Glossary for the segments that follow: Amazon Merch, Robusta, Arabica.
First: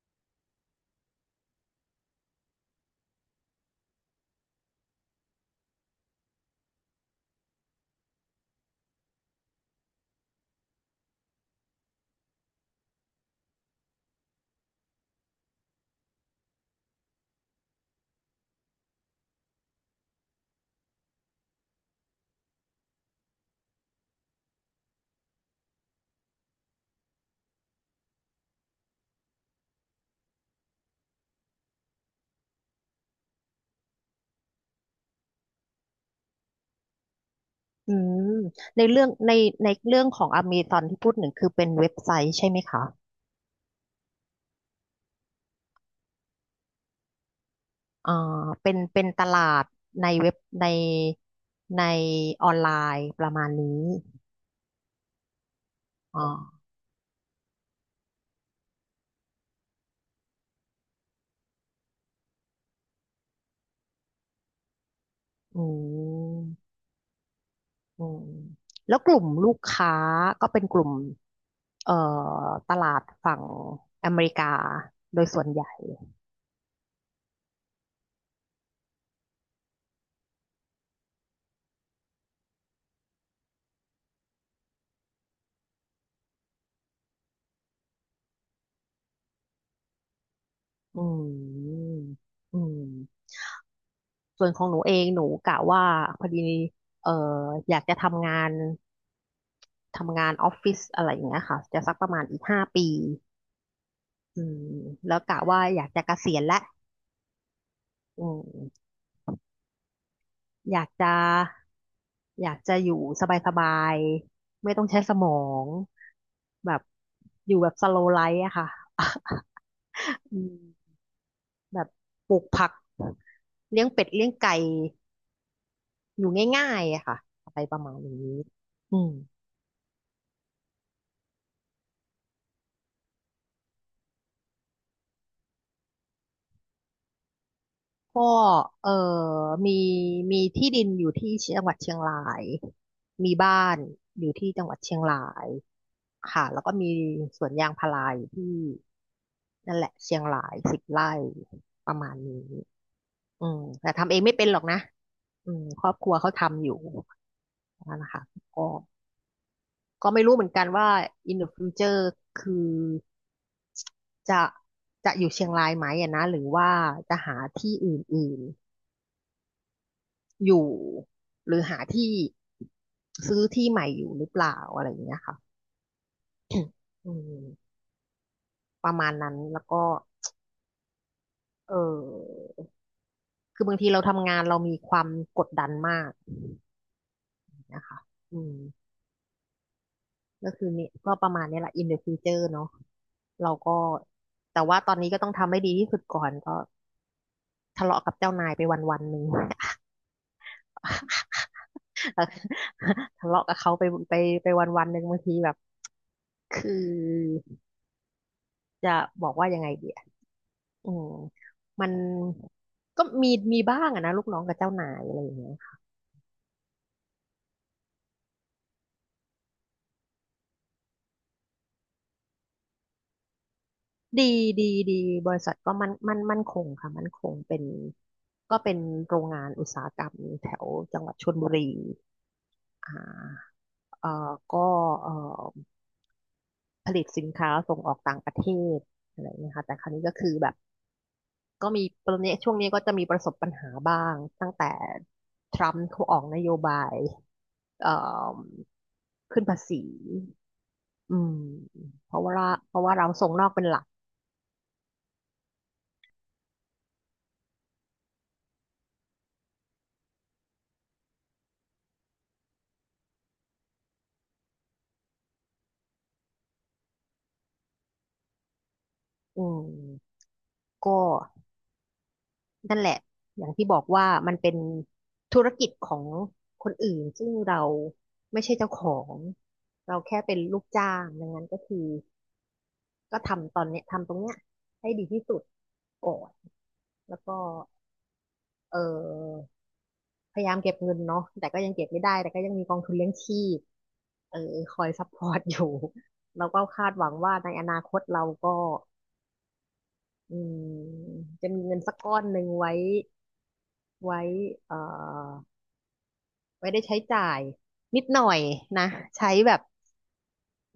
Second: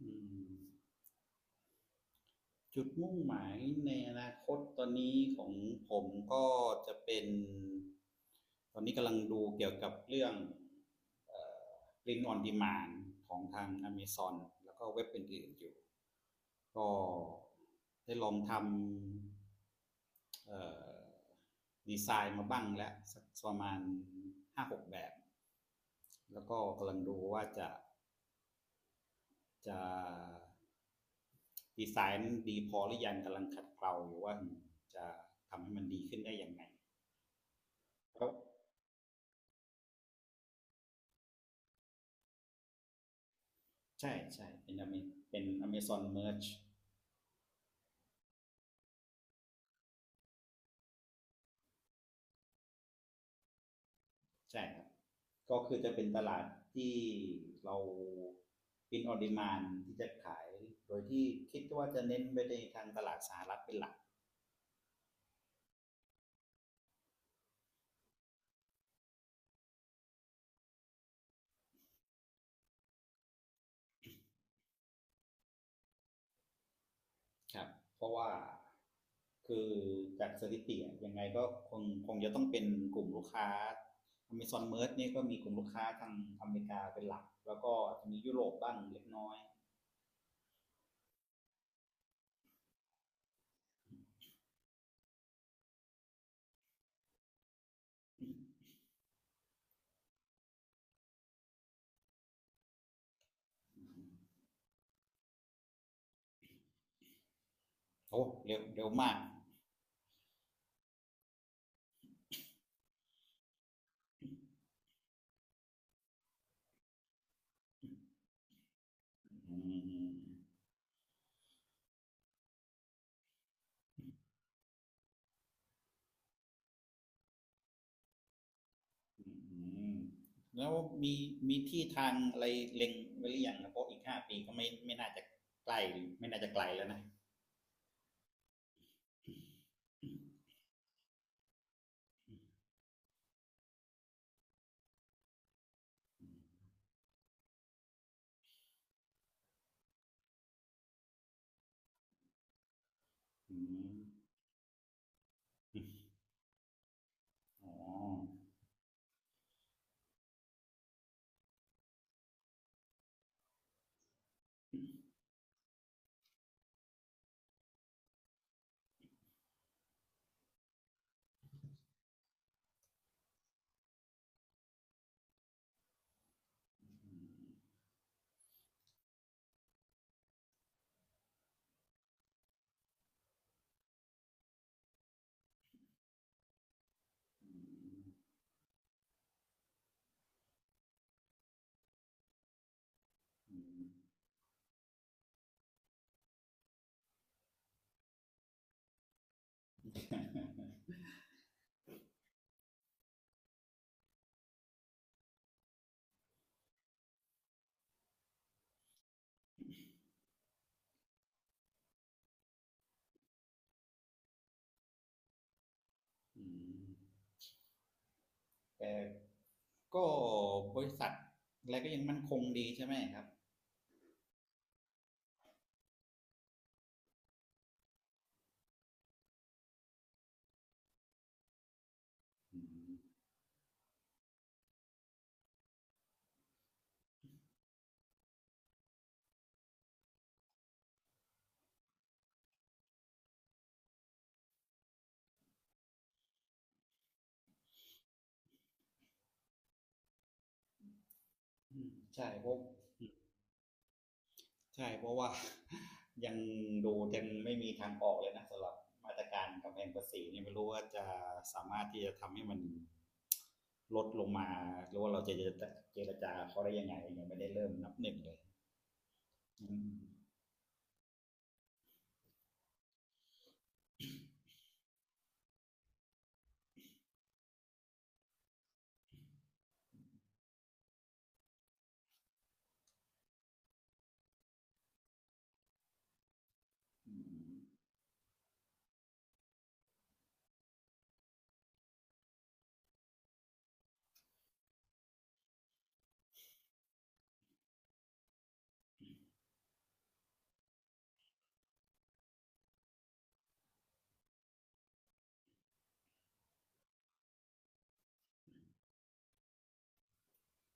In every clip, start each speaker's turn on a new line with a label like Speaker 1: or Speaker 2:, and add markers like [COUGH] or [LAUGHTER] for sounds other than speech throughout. Speaker 1: อืมจุดมุ่งหมายในอนาคตตอนนี้ของผมก็จะเป็นตอนนี้กำลังดูเกี่ยวกับเรื่องเอ่อ Print on Demand ของทาง Amazon แล้วก็เว็บอื่นๆอยู่ก็ได้ลองทำอดีไซน์มาบ้างแล้วสักประมาณห้าหกแบบแล้วก็กำลังดูว่าจะ ดีไซน์นั้นดีพอหรือยังกำลังขัดเกลาอยู่ว่าจะทำให้มันดีขึ้นได้อย่างไร
Speaker 2: อื
Speaker 1: ก็
Speaker 2: มในเรื่องในเรื่องของอเมซอนที่พูดหนึ่งคือเป็นเว็บไซต์ใช่ไหมคะ
Speaker 1: ใช่ใช่เป็น เป็น Amazon Merch
Speaker 2: อ่าเป็นตลาดในเว็บในในออนไลน์ประมาณนี้
Speaker 1: ใช่ครับก็คือจะเป็นต
Speaker 2: อ่
Speaker 1: ลาด
Speaker 2: า
Speaker 1: ที่เราเป็นออดิมานที่จะขายโดยที่คิดว่าจะเน้นไปในทางตลาดสหรัฐเป็นหลัก
Speaker 2: อืมอืมแล้วกลุ่มลูกค้าก็เป็นกลุ่มเอ่อตลาดฝั่งอเมริกาโดยส่วนใหญ่
Speaker 1: ครับเพราะว่าคือจากสถิติอยยังไงก็คงจะต้องเป็นกลุ่มลูกค้า Amazon Merch เนี่ยก็มีกลุ่มลูกค้าทางอเมริกาเป็นหลักแล้วก็จะมียุโรปบ้างเล็กน้อย
Speaker 2: อืมอืมส่วนของหนูเองหนูกะว่าพอดีเอ่ออยากจะทำงาน ทำงานออฟฟิศอะไรอย่างเงี้ยค่ะจะสักประมาณอีก5 ปีอืมแล้วกะว่าอยากจะเกษียณแล้ว
Speaker 1: โอ้
Speaker 2: อื
Speaker 1: เร็วเร็
Speaker 2: ม
Speaker 1: วมาก
Speaker 2: อยากจะอยากจะอยู่สบายๆไม่ต้องใช้สมองแบบอยู่แบบสโลไลฟ์อะค่ะ
Speaker 1: อืม
Speaker 2: [LAUGHS] อืมแบบปลูกผักเลี้ยงเป็ดเลี้ยงไก่อยู่ง่ายๆอะค่ะอะไรประมาณนี้อืม
Speaker 1: อืมแล้วมีมีที่ทางอะไรเล็งไว้หรือยังนะเพราะอีก5 ปีก็ไม่น่าจะใกล้ไม่น่าจะไกลแล้วนะ
Speaker 2: ก็เออมีมีที่ดินอยู่ที่จังหวัดเชียงรายมีบ้านอยู่ที่จังหวัดเชียงรายค่ะแล้วก็มีสวนยางพาราอยู่ที่นั่นแหละเชียงราย10 ไร่ประมาณนี้อื
Speaker 1: อื
Speaker 2: มแต่
Speaker 1: ม
Speaker 2: ทำเองไม่เป็นหรอกนะอืมครอบครัวเขาทำอยู่
Speaker 1: อ๋
Speaker 2: นั่นนะคะ
Speaker 1: อ
Speaker 2: ก็ก็ไม่รู้เหมือนกันว่า in the future คือจะจะอยู่เชียงรายไหมอะนะหรือว่าจะหาที่อื่น อยู่หรือหาที่ซื้อที่ใหม่อยู่หรือเปล่าอะไรอย่างเงี้ยค่ะอืมประมาณนั้นแล้วก็เออคือบางทีเราทำงานเรามีความกดดันมาก
Speaker 1: อ
Speaker 2: นะคะอืมก็คือนี่ก็ประมาณนี้แหละ in the future เนาะเรา
Speaker 1: อื
Speaker 2: ก็
Speaker 1: ม
Speaker 2: แต่ว่าตอนนี้ก็ต้องทำให้ดีที่สุดก่อนก็ทะเลาะกับเจ้านายไปวันวันหนึ่ง [LAUGHS] ทะเลาะกับเขาไปไปวันวันหนึ่งบางทีแบบคือจะบอกว่ายังไงดี อืมมันมีบ้างอะนะลูกน้องกับเจ้านายอะไรอย่างเงี้ยค่ะ
Speaker 1: อืม [LAUGHS] แต่ก็บริษัทอะไรก็ยังมั่นคงดีใช่ไหมครับ
Speaker 2: ดีดีดีบริษัทก็มันมั่นคงค่ะมันคงเป็นเป็นโรงงานอุตสาหกรรมแถวจังหวัดชลบุรี
Speaker 1: อื
Speaker 2: อ่
Speaker 1: ม
Speaker 2: าก็เอ่อผลิตสินค้าส่งออกต่างประเทศอะไรเงี้ยค่ะแต่คราวนี้ก็คือแบบก็มีตอนนี้ช่วงนี้ก็จะมีประสบปัญหาบ้างตั้งแต่ทรัมป์เขาออกนโยบายเอ่อขึ้นภาษี อืม
Speaker 1: อืม
Speaker 2: เพราะ
Speaker 1: ใช่
Speaker 2: ว่าเรา
Speaker 1: เพราะ
Speaker 2: พราะว่า
Speaker 1: [LAUGHS]
Speaker 2: เราส่งนอกเป็นหลัก
Speaker 1: ใช่เพราะว่า [LAUGHS] ยังดูยังไม่มีทางออกเลยนะสำหรับมาตรการกำแพงภาษีเนี่ยไม่รู้ว่าจะสามารถที่จะทำให้มันลดลงมาหรือว่าเราจะเจรจาเขาได้ยังไงยังไม่ได้เริ่มนับหนึ่งเลย
Speaker 2: อื
Speaker 1: อื
Speaker 2: ม
Speaker 1: ม
Speaker 2: ก็นั่นแหละอย่างที่บอกว่ามันเป็นธุรกิจของคนอื่นซึ่งเราไม่ใช่เจ้าของเราแค่เป็นลูกจ้างดังนั้นก็คือก็ทำตอนเนี้ยทำตรงเนี้ยให้ดีที่สุดก่อน
Speaker 1: อื
Speaker 2: แล้วก็
Speaker 1: ม
Speaker 2: เออพยายามเก็บเงินเนาะแต่ก็ยังเก็บไม่ได้แต่ก็ยังมีกองทุนเลี้ยงชีพเออคอยซัพพอร์ตอยู่ [LAUGHS] แล้วก็คาดหวังว่าในอนาคตเราก็ อืมจะมีเงินสักก้อนหนึ่งไว้เอ่อไว้ได้ใช้จ่ายนิดหน่อยนะใช้แบบ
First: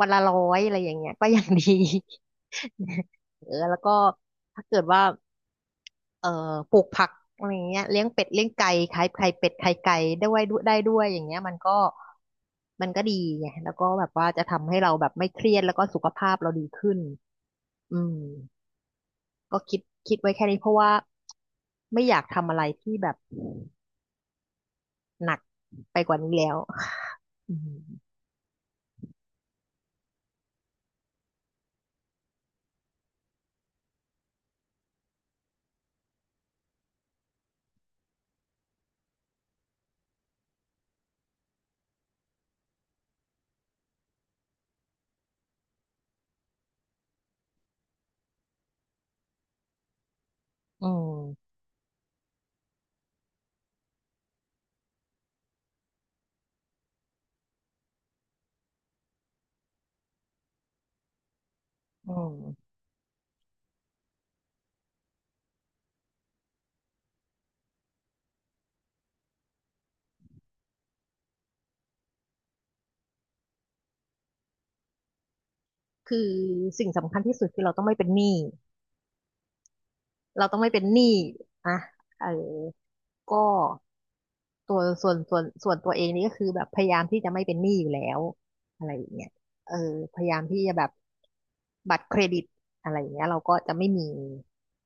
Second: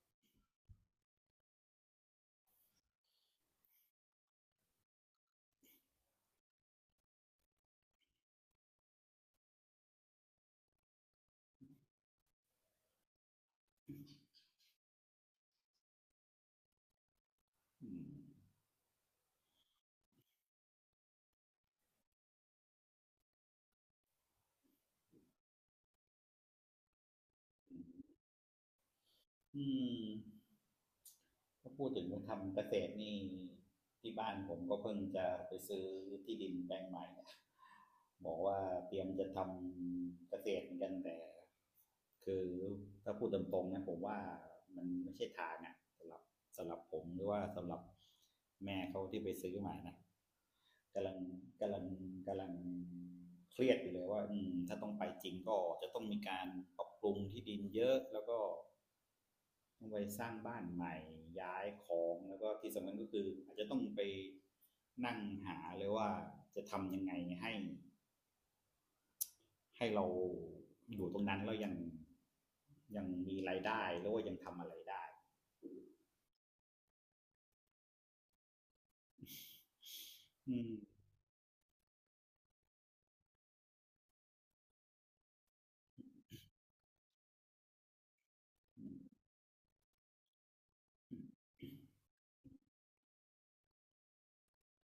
Speaker 2: วันละ 100อะไรอย่างเงี้ยก็ยังดี [LAUGHS] เออแล้วก็ถ้าเกิดว่าเอ่อปลูกผักอะไรอย่างเงี้ยเลี้ยงเป็ดเลี้ยงไก่ขายไข่เป็ดไข่ไก่ได้ไว้ด้วยได้ด้วยอย่างเงี้ยมันมันก็ดีไงแล้วก็แบบว่าจะทำให้เราแบบไม่เครียดแล้วก็สุขภาพเราดีขึ้น
Speaker 1: อื
Speaker 2: อื
Speaker 1: ม
Speaker 2: ม ก็คิดไว้แค่นี้เพราะว่าไม่อยากทำอะไรที่แบบหนักไปกว่านี้แล้วอืม
Speaker 1: อืม ถ้าพูดถึงทำเกษตรนี่ที่บ้านผมก็เพิ่งจะไปซื้อที่ดินแปลงใหม่นะบอกว่าเตรียมจะทำเกษตรเหมือนกันแต่คือถ้าพูดตรงๆนะผมว่ามันไม่ใช่ทางอะสำหรับสำหรับผมหรือว่าสำหรับแม่เขาที่ไปซื้อมานะ
Speaker 2: อื
Speaker 1: กำลัง
Speaker 2: ม
Speaker 1: กำลังกำลังเครียดอยู่เลยว่าอืมถ้าต้องไปจริงก็จะต้องมีการปรับปรุงที่ดินเยอะแล้วก็ ต้องไปสร้างบ้านใหม่ย้ายขอ
Speaker 2: อื
Speaker 1: งแล้วก็
Speaker 2: ม
Speaker 1: ที่สำคัญก็คืออาจจะต้องไปนั่งหาเลยว่าจะทำยังไงให้ให้เราอยู่ตรงนั้นแล้วยังมีรายได้หรือว่ายังทำอะไรได้
Speaker 2: คือสิ่งสำคัญที่สุดคือเราต้องไม่เป็นหนี้เราต้องไม่เป็นหนี้อ่ะเออก็ตัวส่วนตัวเองนี่ก็คือแบบพยายามที่จะไม่เป็นหนี้อยู่แล้วอะไรอย่างเงี้ยเออพยายามที่จะแบบบัตรเครดิตอะไรอย่างเงี้ยเราก็จะไม่มี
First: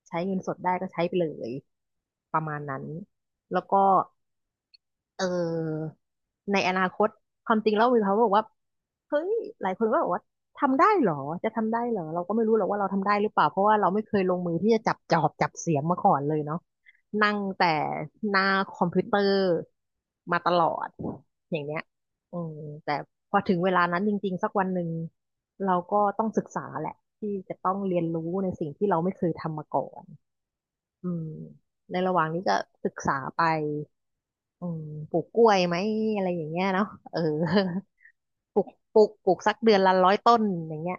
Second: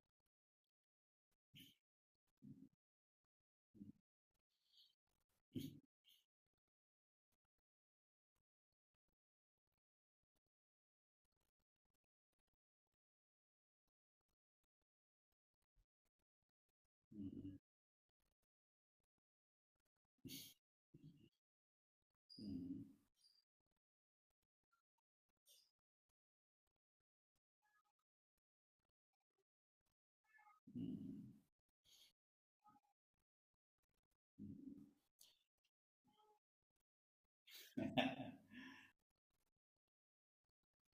Speaker 2: ใช้เงินสดได้ก็ใช้ไปเลยประมาณนั้นแล้วก็ เออในอนาคตความจริงแล้วมีเขาบอกว่าเฮ้ยหลายคนก็บอกว่าทำได้เหรอจะทำได้เหรอเราก็ไม่รู้หรอกว่าเราทำได้หรือเปล่าเพราะว่าเราไม่เคยลงมือที่จะจับจอบจับเสียมมาก่อนเลยเนาะ
Speaker 1: อื
Speaker 2: นั่ง
Speaker 1: ม
Speaker 2: แต่หน้าคอมพิวเตอร์มาตลอดอย่างเนี้ยอื
Speaker 1: อื
Speaker 2: ม
Speaker 1: ม
Speaker 2: แต่พอถึงเวลานั้นจริงๆสักวันหนึ่งเราก็ต้องศึกษาแหละที่จะต้องเรียนรู้ในสิ่งที่เราไม่เคยทำมาก่อน
Speaker 1: อื
Speaker 2: อืมในระหว่างนี้ก็ศึกษาไป
Speaker 1: ม
Speaker 2: อืมปลูกกล้วยไหมอะไรอย่างเงี้ยเนาะเออ [LAUGHS] ปลูกปลูกสักเดือนละ 100 ต้นอย่างเงี้ย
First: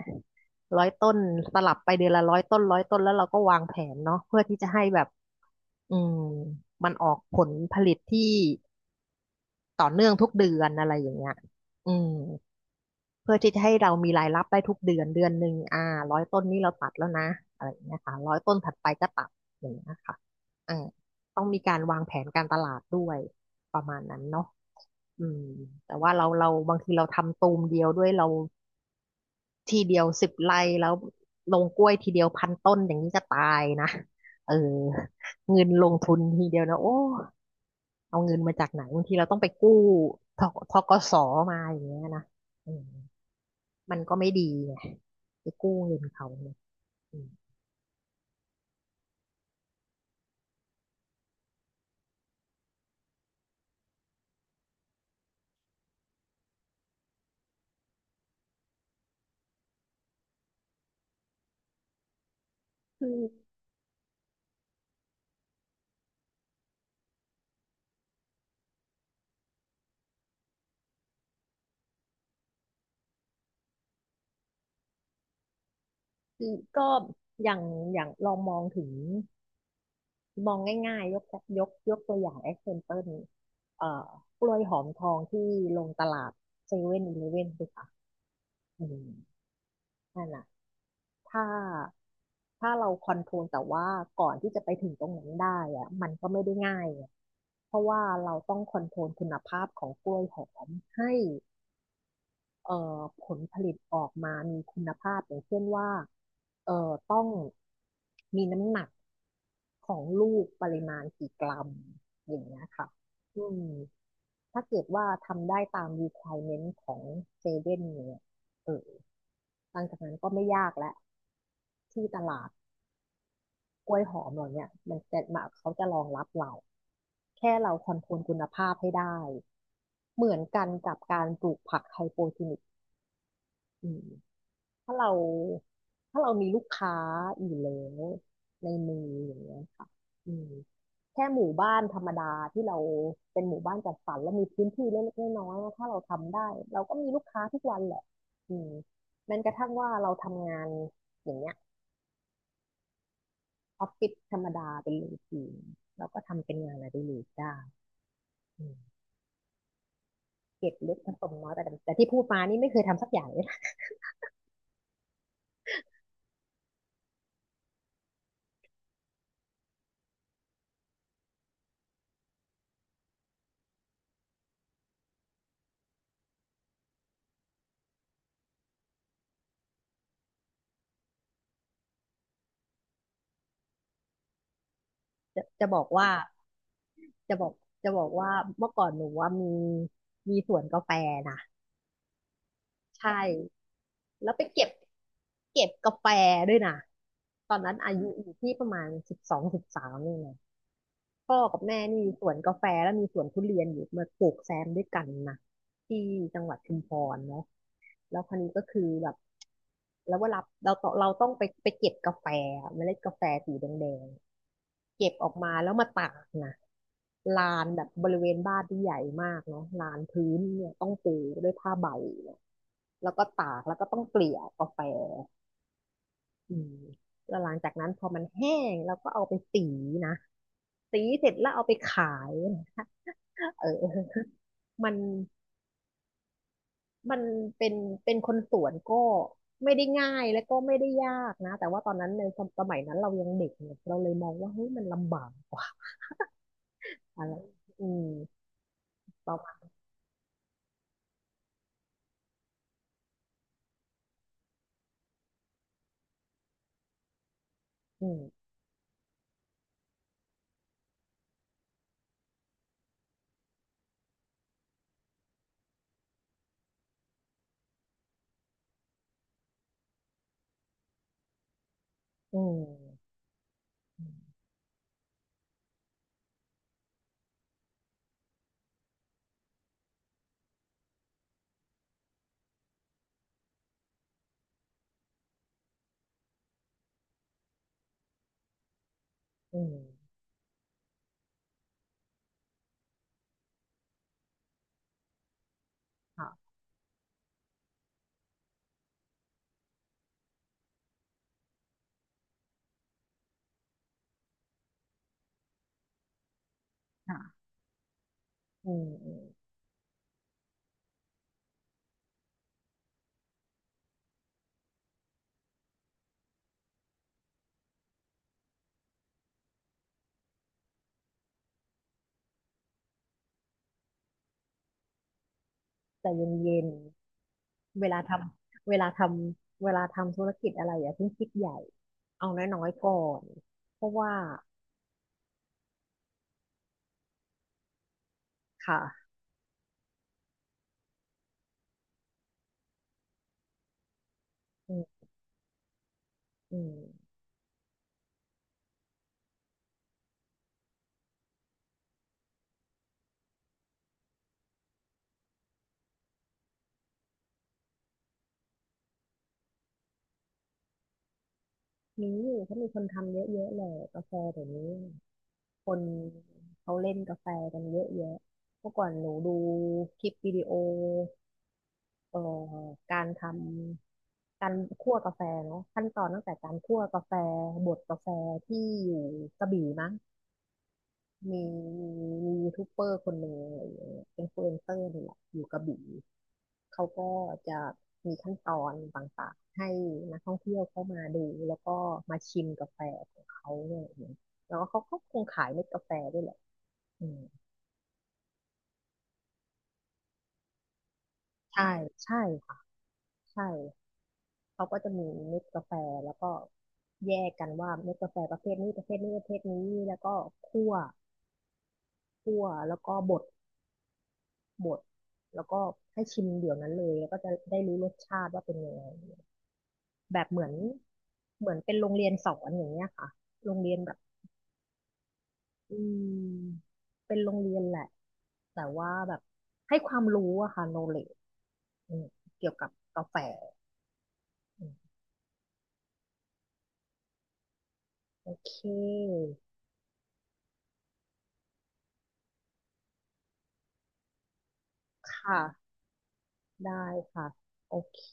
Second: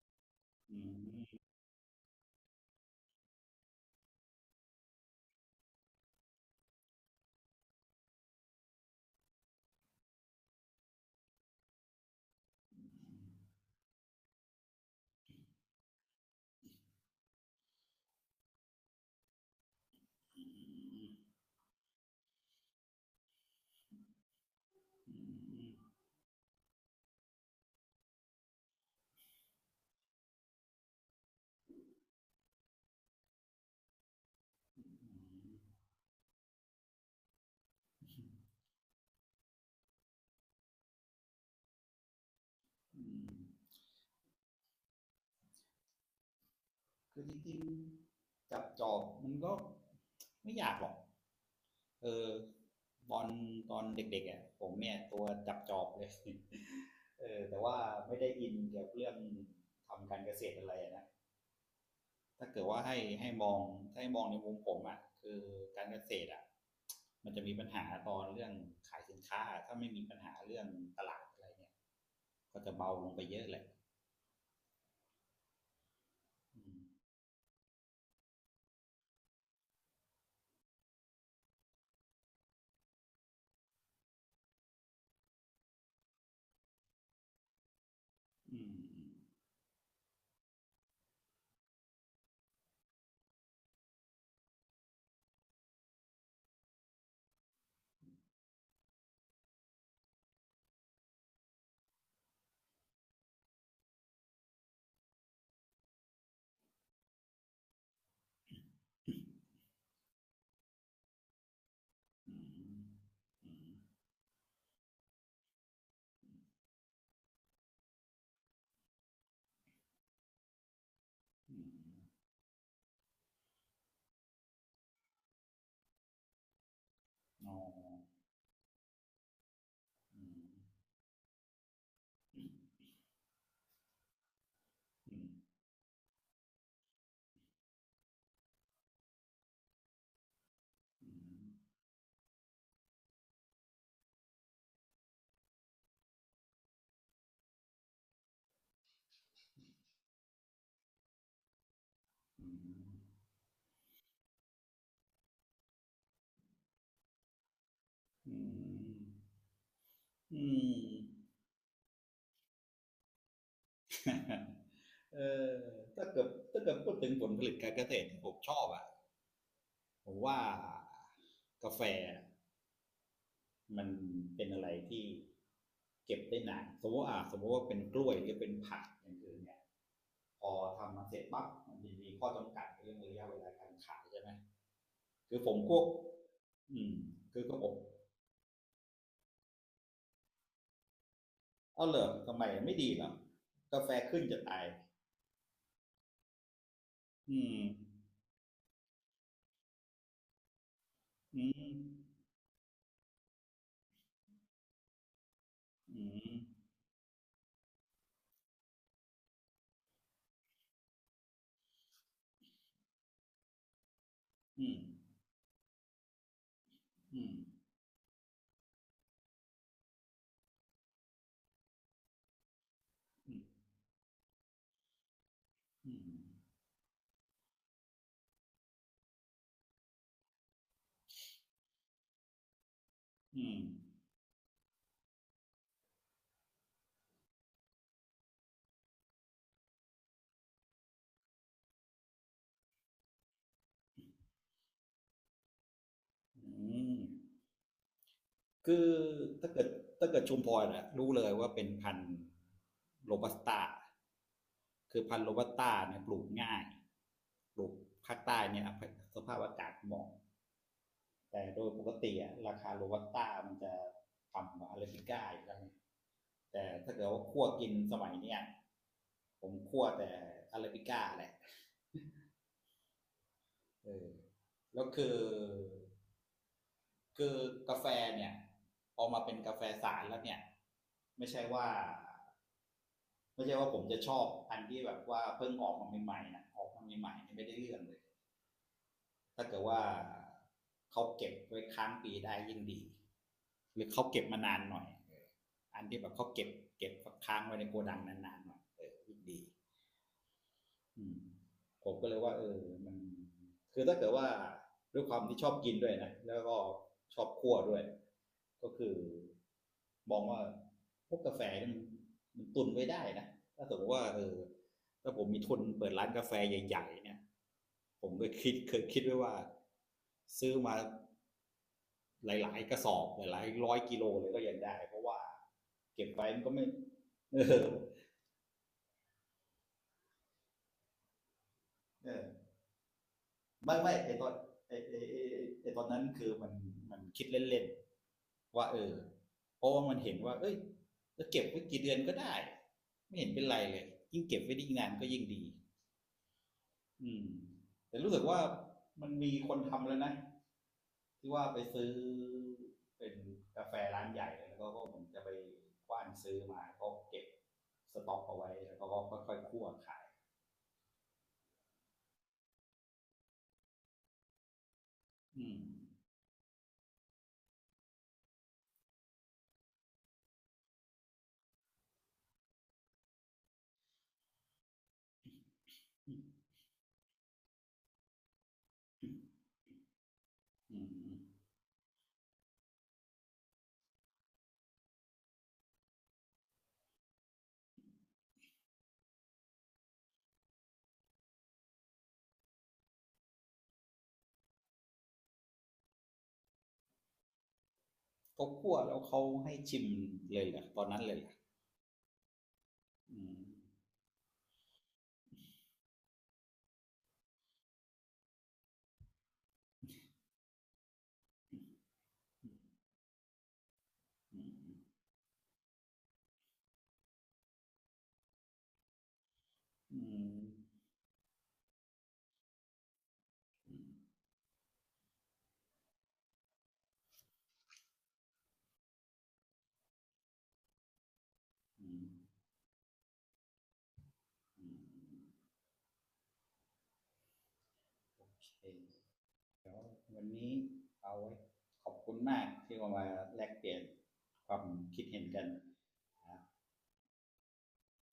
Speaker 1: อื
Speaker 2: ร้อย
Speaker 1: ม
Speaker 2: ต้
Speaker 1: อื
Speaker 2: น
Speaker 1: ม
Speaker 2: สลับไปเดือนละร้อยต้นร้อยต้นแล้วเราก็วางแผนเนาะเพื่อที่จะให้แบบอืมมันออกผลผลิตที่ต่อเนื่องทุกเดือนอะไรอย่างเงี้ยอืมเพื่อที่จะให้เรามีรายรับได้ทุกเดือนเดือนหนึ่งอ่าร้อยต้นนี้เราตัดแล้วนะอะไรอย่างเงี้ยค่ะร้อยต้นถัดไปก็ตัดอย่างเงี้ยค่ะ
Speaker 1: อื
Speaker 2: อ่า
Speaker 1: มอื
Speaker 2: ต้องมีการวางแผนการตลาดด้วยประมาณนั้นเนาะ อืม
Speaker 1: ม
Speaker 2: แต่ว่าเราบางทีเราทำตูมเดียวด้วยเราทีเดียว10 ไร่แล้วลงกล้วยทีเดียว1,000 ต้นอย่างนี้จะตายนะเออ
Speaker 1: อื
Speaker 2: เงิน
Speaker 1: ม
Speaker 2: ลงทุนทีเดียวนะโอ้เอาเงินมาจากไหนบางทีเราต้องไปกู้ทธกสมาอย่างเงี้ยนะอืมมันก็ไม่ดีไงไปกู้เงินเขาเนี่ยอื
Speaker 1: คือ
Speaker 2: ม
Speaker 1: จริงๆจับจอบมันก็ไม่อยากหรอกเออตอนตอนเด็กๆอ่ะผมเนี่ยตัวจับจอบเลย [LAUGHS] เออแต่ว่าไม่ได้อินเกี่ยวกับเรื่องทำการเกษตรอะไรนะถ้าเกิดว่าให้มองถ้าให้มองในมุมผมอ่ะคือการเกษตรอ่ะมันจะมีปัญหาตอนเรื่องขายสินค้าถ้าไม่มีปัญหาเรื่องตลาดอะไรเนี่ยก็จะเบาลงไปเยอะเลย
Speaker 2: คือ
Speaker 1: อื
Speaker 2: ก็
Speaker 1: ม
Speaker 2: อย่างอย่างลองมองถึง มองง่ายๆ ยกตัวอย่าง example เอ่อกล้วยหอมทองที่ลงตลาดเซเว่นอีเลฟเว่นสิคะ
Speaker 1: อืม
Speaker 2: อืมนั่นน่ะถ้าถ้าเราคอนโทรลแต่ว่าก่อนที่จะไปถึงตรงนั้นได้อะมันก็ไม่ได้ง่ายไงเพราะว่าเราต้องคอนโทรลคุณภาพของกล้วยหอมให้ ผลผลิตออกมามีคุณภาพอย่างเช่นว่าต้องมีน้ำหนักของลูกปริมาณกี่กรัม
Speaker 1: อื
Speaker 2: อย่างเงี้ย
Speaker 1: ม
Speaker 2: ค่ะอื
Speaker 1: อื
Speaker 2: ม
Speaker 1: ม
Speaker 2: ถ้าเกิดว่าทำได้ตาม requirement ของเซเว่นเนี่ยเออหลังจากนั้นก็ไม่ยากแล้ว
Speaker 1: อืม
Speaker 2: ที่ตลาดกล้วยหอมเราเนี่ยมันจะมาเขาจะรองรับเราแค่
Speaker 1: อ๋อ
Speaker 2: เราคอนโทรลคุณภาพให้ได้
Speaker 1: อื
Speaker 2: เหมือนกัน
Speaker 1: ม
Speaker 2: กับการปลูกผักไฮโปรจีนิกอืม ถ้าเรา
Speaker 1: อืม
Speaker 2: ถ้าเรามีลูกค้าอยู่แล้วในมืออย่างเงี้ยค่ะอืมแค่หมู่บ้านธรรมดาที่เราเป็นหมู่บ้านจัดสรรแล้วมีพื้นที่เล็กๆน้อยๆนะถ้าเราทำได้เราก็มีลูกค้าทุกวันแหละอืมแม้กระทั่งว่าเราทำงานอย่างเงี้ย
Speaker 1: อืมอืม
Speaker 2: ออฟฟิศธรรมดาเป็นรูทีนเราก็ทำเป็นงานอดิเรกได้
Speaker 1: อื
Speaker 2: อื
Speaker 1: ม
Speaker 2: ม
Speaker 1: อืม
Speaker 2: เก็บ
Speaker 1: [LAUGHS] อื
Speaker 2: เล็กผส
Speaker 1: ม
Speaker 2: มน้อยแต่ที่พูดมานี่ไม่เคยทำสักอย่างเลยนะ
Speaker 1: เออถ้าเกิดพูดถึงผลผลิตการเกษตรเนี่ยผมชอบอ่ะผมว่ากาแฟมันเป็นอะไรที่เก็บได้นานสมมติว่าอ่ะสมมติว่าเป็นกล้วยหรือเป็นผักอย่างอื่นเนี่ยพอทำมาเสร็จปั๊บมันจะมีข้อจำกัดเรื่องระยะเวลาการขายใช่ไหมคือ
Speaker 2: จะ
Speaker 1: ผม
Speaker 2: จะ
Speaker 1: พ
Speaker 2: บ
Speaker 1: ว
Speaker 2: อ
Speaker 1: ก
Speaker 2: กว่า
Speaker 1: อืม
Speaker 2: จะ
Speaker 1: คื
Speaker 2: บ
Speaker 1: อ
Speaker 2: อก
Speaker 1: ก็ผม
Speaker 2: จะบอกว่าเมื่อก่อนหนูว่ามีสวนกาแฟนะ
Speaker 1: เอาเหรอทำไมไม่ดีเหรอ
Speaker 2: ใช่
Speaker 1: กาแฟขึ้น
Speaker 2: แล้ว
Speaker 1: จะ
Speaker 2: ไป
Speaker 1: ตา
Speaker 2: เก็
Speaker 1: ย
Speaker 2: บเก็บกาแฟด้วยนะ
Speaker 1: อื
Speaker 2: ตอน
Speaker 1: ม
Speaker 2: นั้นอายุอยู่ที่ประมาณ12, 13นี่ไง พ่
Speaker 1: อื
Speaker 2: อกับ
Speaker 1: ม
Speaker 2: แม่นี่มีสวนกาแฟแล้วมีสวนทุเรียนอยู่มาปลูกแซมด้วยกันนะ
Speaker 1: อื
Speaker 2: ที่
Speaker 1: ม
Speaker 2: จังหวัดชุมพรเนาะแล้วคราวนี้ก็คือแบบแล้วเวลาเราต้องไปเก็บกาแฟอะเมล็ดกาแฟสีแดง
Speaker 1: อืม
Speaker 2: ๆเก็บออกมาแล้วมาตากนะ
Speaker 1: อืม
Speaker 2: ลานแบบบริเวณบ้านที่ใหญ่มากเนาะลานพื้นเนี่ยต้องปูด้วยผ้าใบเนี่ยแล้วก็
Speaker 1: อืม
Speaker 2: ตากแล้วก็ต้องเกลี่ยกาแฟ
Speaker 1: อืม
Speaker 2: อืมแล้วหลังจากนั้นพอมันแห้งเราก็เอาไปสีนะสีเสร็จแล้วเอาไปขาย
Speaker 1: อืม
Speaker 2: เออ [LAUGHS] มันมันเป็นเป็นคนสวนก็ไม่ได้ง่ายและก็ไม่ได้ยากนะแต่ว่าตอนนั้นในสมัยนั้นเรายังเด็กเนี่ยเราเลยมองว่าเฮ้ยมันลำบากกว่า
Speaker 1: อืม
Speaker 2: อะไรอืม
Speaker 1: คือ
Speaker 2: ประ
Speaker 1: ถ้า
Speaker 2: มา
Speaker 1: เกิด
Speaker 2: ณ
Speaker 1: ถ้าเกิดชุมพรนะรู้เลยว่าเป็นพันธุ์โรบัสต้าคือพันธุ์โรบัสต้าเนี่ยปลูกง่ายปลูก
Speaker 2: อื
Speaker 1: ภาคใต้
Speaker 2: ม
Speaker 1: เนี่ยสภาพอากาศเหมาะ แต่โดยปกติอะราคาโรบัสต้ามันจะต่ำกว่าอาราบิก้าอยู่แล้วแต่ถ้าเกิดว่าคั่วกินสมัยเนี้ยผมคั่วแต่อาราบิก้าแหละ
Speaker 2: อืม
Speaker 1: เอ
Speaker 2: อื
Speaker 1: อ
Speaker 2: ม
Speaker 1: แล้วคือคือกาแฟเนี่ยพอมาเป็นกาแฟสารแล้วเนี่ยไม่ใช่ว่าไม่ใช่ว่าผมจะชอบอันที่แบบว่าเพิ่งออกมาใหม่ๆนะออกมาใหม่ๆนี่ไม่ได้เรื่องเลยถ้าเกิ
Speaker 2: อื
Speaker 1: ด
Speaker 2: ม
Speaker 1: ว่าเขาเก็บไว้ค้างปีได้ยิ่งดี หรือเขาเก็บมานานหน่อย อันที่แบบเขาเก็บ
Speaker 2: ค่ะ
Speaker 1: เก็บค้างไว้ในโกดังนานๆหน่อยเออดีผมก็เลยว่าเออมันคือถ้าเกิดว่าด้วยความที่ชอบกินด้วยนะแล้วก็ชอบ
Speaker 2: ค่ะ
Speaker 1: คั่วด้วย ก็
Speaker 2: อื
Speaker 1: คื
Speaker 2: ม
Speaker 1: อ
Speaker 2: อืม
Speaker 1: มองว่าพวกกาแฟมันมันตุนไว้ได้นะถ้าสมมติว่าเออถ้าผมมีทุนเปิดร้านกาแฟใหญ่ๆเนี่ยผมเคยคิดไว้ว่าซื้อมา หลายๆกระสอบหลายร้อยกิโลเลยก็ยังได้เพราะว่าเก็บ
Speaker 2: แต่
Speaker 1: ไว้
Speaker 2: เย็น
Speaker 1: มันก็
Speaker 2: เย็
Speaker 1: ไม่
Speaker 2: น
Speaker 1: [LAUGHS] เออ
Speaker 2: เวลาทำเวลาทเวลาทำธุรกิจอะไรอย่าเพิ่งคิดใหญ่
Speaker 1: เออ
Speaker 2: เอาน้อยๆก่อน
Speaker 1: ไม่
Speaker 2: เพ
Speaker 1: ไม่
Speaker 2: ราะ
Speaker 1: ไอ
Speaker 2: ว่า
Speaker 1: ตอนไอไอไอ้ไอ้ตอนนั้นคือมันมันคิดเล่นๆว่าเออ
Speaker 2: ค่ะ
Speaker 1: เพราะว่ามันเห็นว่าเอ้ยจะเก็บไว้กี่เดือนก็ได้ไม่เห็นเป็นไรเลยยิ่งเก็บไว้ได้ยิ่ง
Speaker 2: อื
Speaker 1: นาน
Speaker 2: ม
Speaker 1: ก็ยิ่งดี
Speaker 2: อืม
Speaker 1: อืมแต่รู้สึกว่ามันมีคนทำแล้วนะที่ว่าไปซื้อเป็นกาแฟร้านใหญ่แล้วก็ผมจะไปกว้านซื้อมาก็เก็บสต็อกเอาไว้แล้วก็ค่อยๆคั่วขาย
Speaker 2: มีเขามีคนทำเยอะๆเลยกาแฟเดี๋ยวนี้
Speaker 1: อืม
Speaker 2: คนเขาเล่นกาแฟกันเยอะแยะเมื่อก่อนหนูดูคลิปวิดีโอเอ่อการทำการคั่วกาแฟเนาะขั้นตอนตั้งแต่การคั่วกาแฟบดกาแฟที่อยู่กระบี่มั้ง
Speaker 1: อืม
Speaker 2: มีมีมียูทูบเบอร์คนหนึ่งอะไรอย่างเงี้ยเป็นอินฟลูเอนเซอร์นี่แหละอยู่กระบี่เขาก็จะมีขั้นตอนต่างๆให้นักท่องเที่ยวเข้ามาดูแล้วก็มาชิมกาแฟของเขาเนี่ยอย่างเงี้ยแล้วก็เขาก็คงขายเม็ดกาแฟด้วยแหละอืม
Speaker 1: เขาคั่วแล้วเขาให้ชิมเลยเหรอตอนนั้นเลยเหรอ
Speaker 2: ใช่ใช่ค่ะ
Speaker 1: อืม
Speaker 2: ใช่เขาก็จะมีเม็ดกาแฟแล้วก็แยกกันว่าเม็ดกาแฟประเภทนี้ประเภทนี้ประเภทนี้แล้วก็คั่วคั่วแล้วก็บด
Speaker 1: อื
Speaker 2: บด
Speaker 1: ม
Speaker 2: แล้วก็ให้ชิมเดี๋ยวนั้นเลยแล้วก็จะได้รู้รสชาติว่าเป็นยังไง
Speaker 1: อื
Speaker 2: แบบเห
Speaker 1: ม
Speaker 2: มือนเหมือนเป็นโรงเรียนสอนอย่างเงี้ยค่ะโรงเรี
Speaker 1: อื
Speaker 2: ยนแบบ
Speaker 1: ม
Speaker 2: อืมเป็นโรงเรียนแหละแต่ว่าแบบให้ความรู้อะค่ะ knowledge
Speaker 1: อื
Speaker 2: อืม
Speaker 1: ม
Speaker 2: เกี่ยวกับกาแฟอื
Speaker 1: อื
Speaker 2: ม
Speaker 1: ม โอ
Speaker 2: โอเค
Speaker 1: เคเดี๋ยววันนี้เอาไว้ขอบคุณมากที่มาแลกเปลี่ยนความคิดเห็น
Speaker 2: ค่ะ
Speaker 1: กัน
Speaker 2: ได้ค่ะโอเค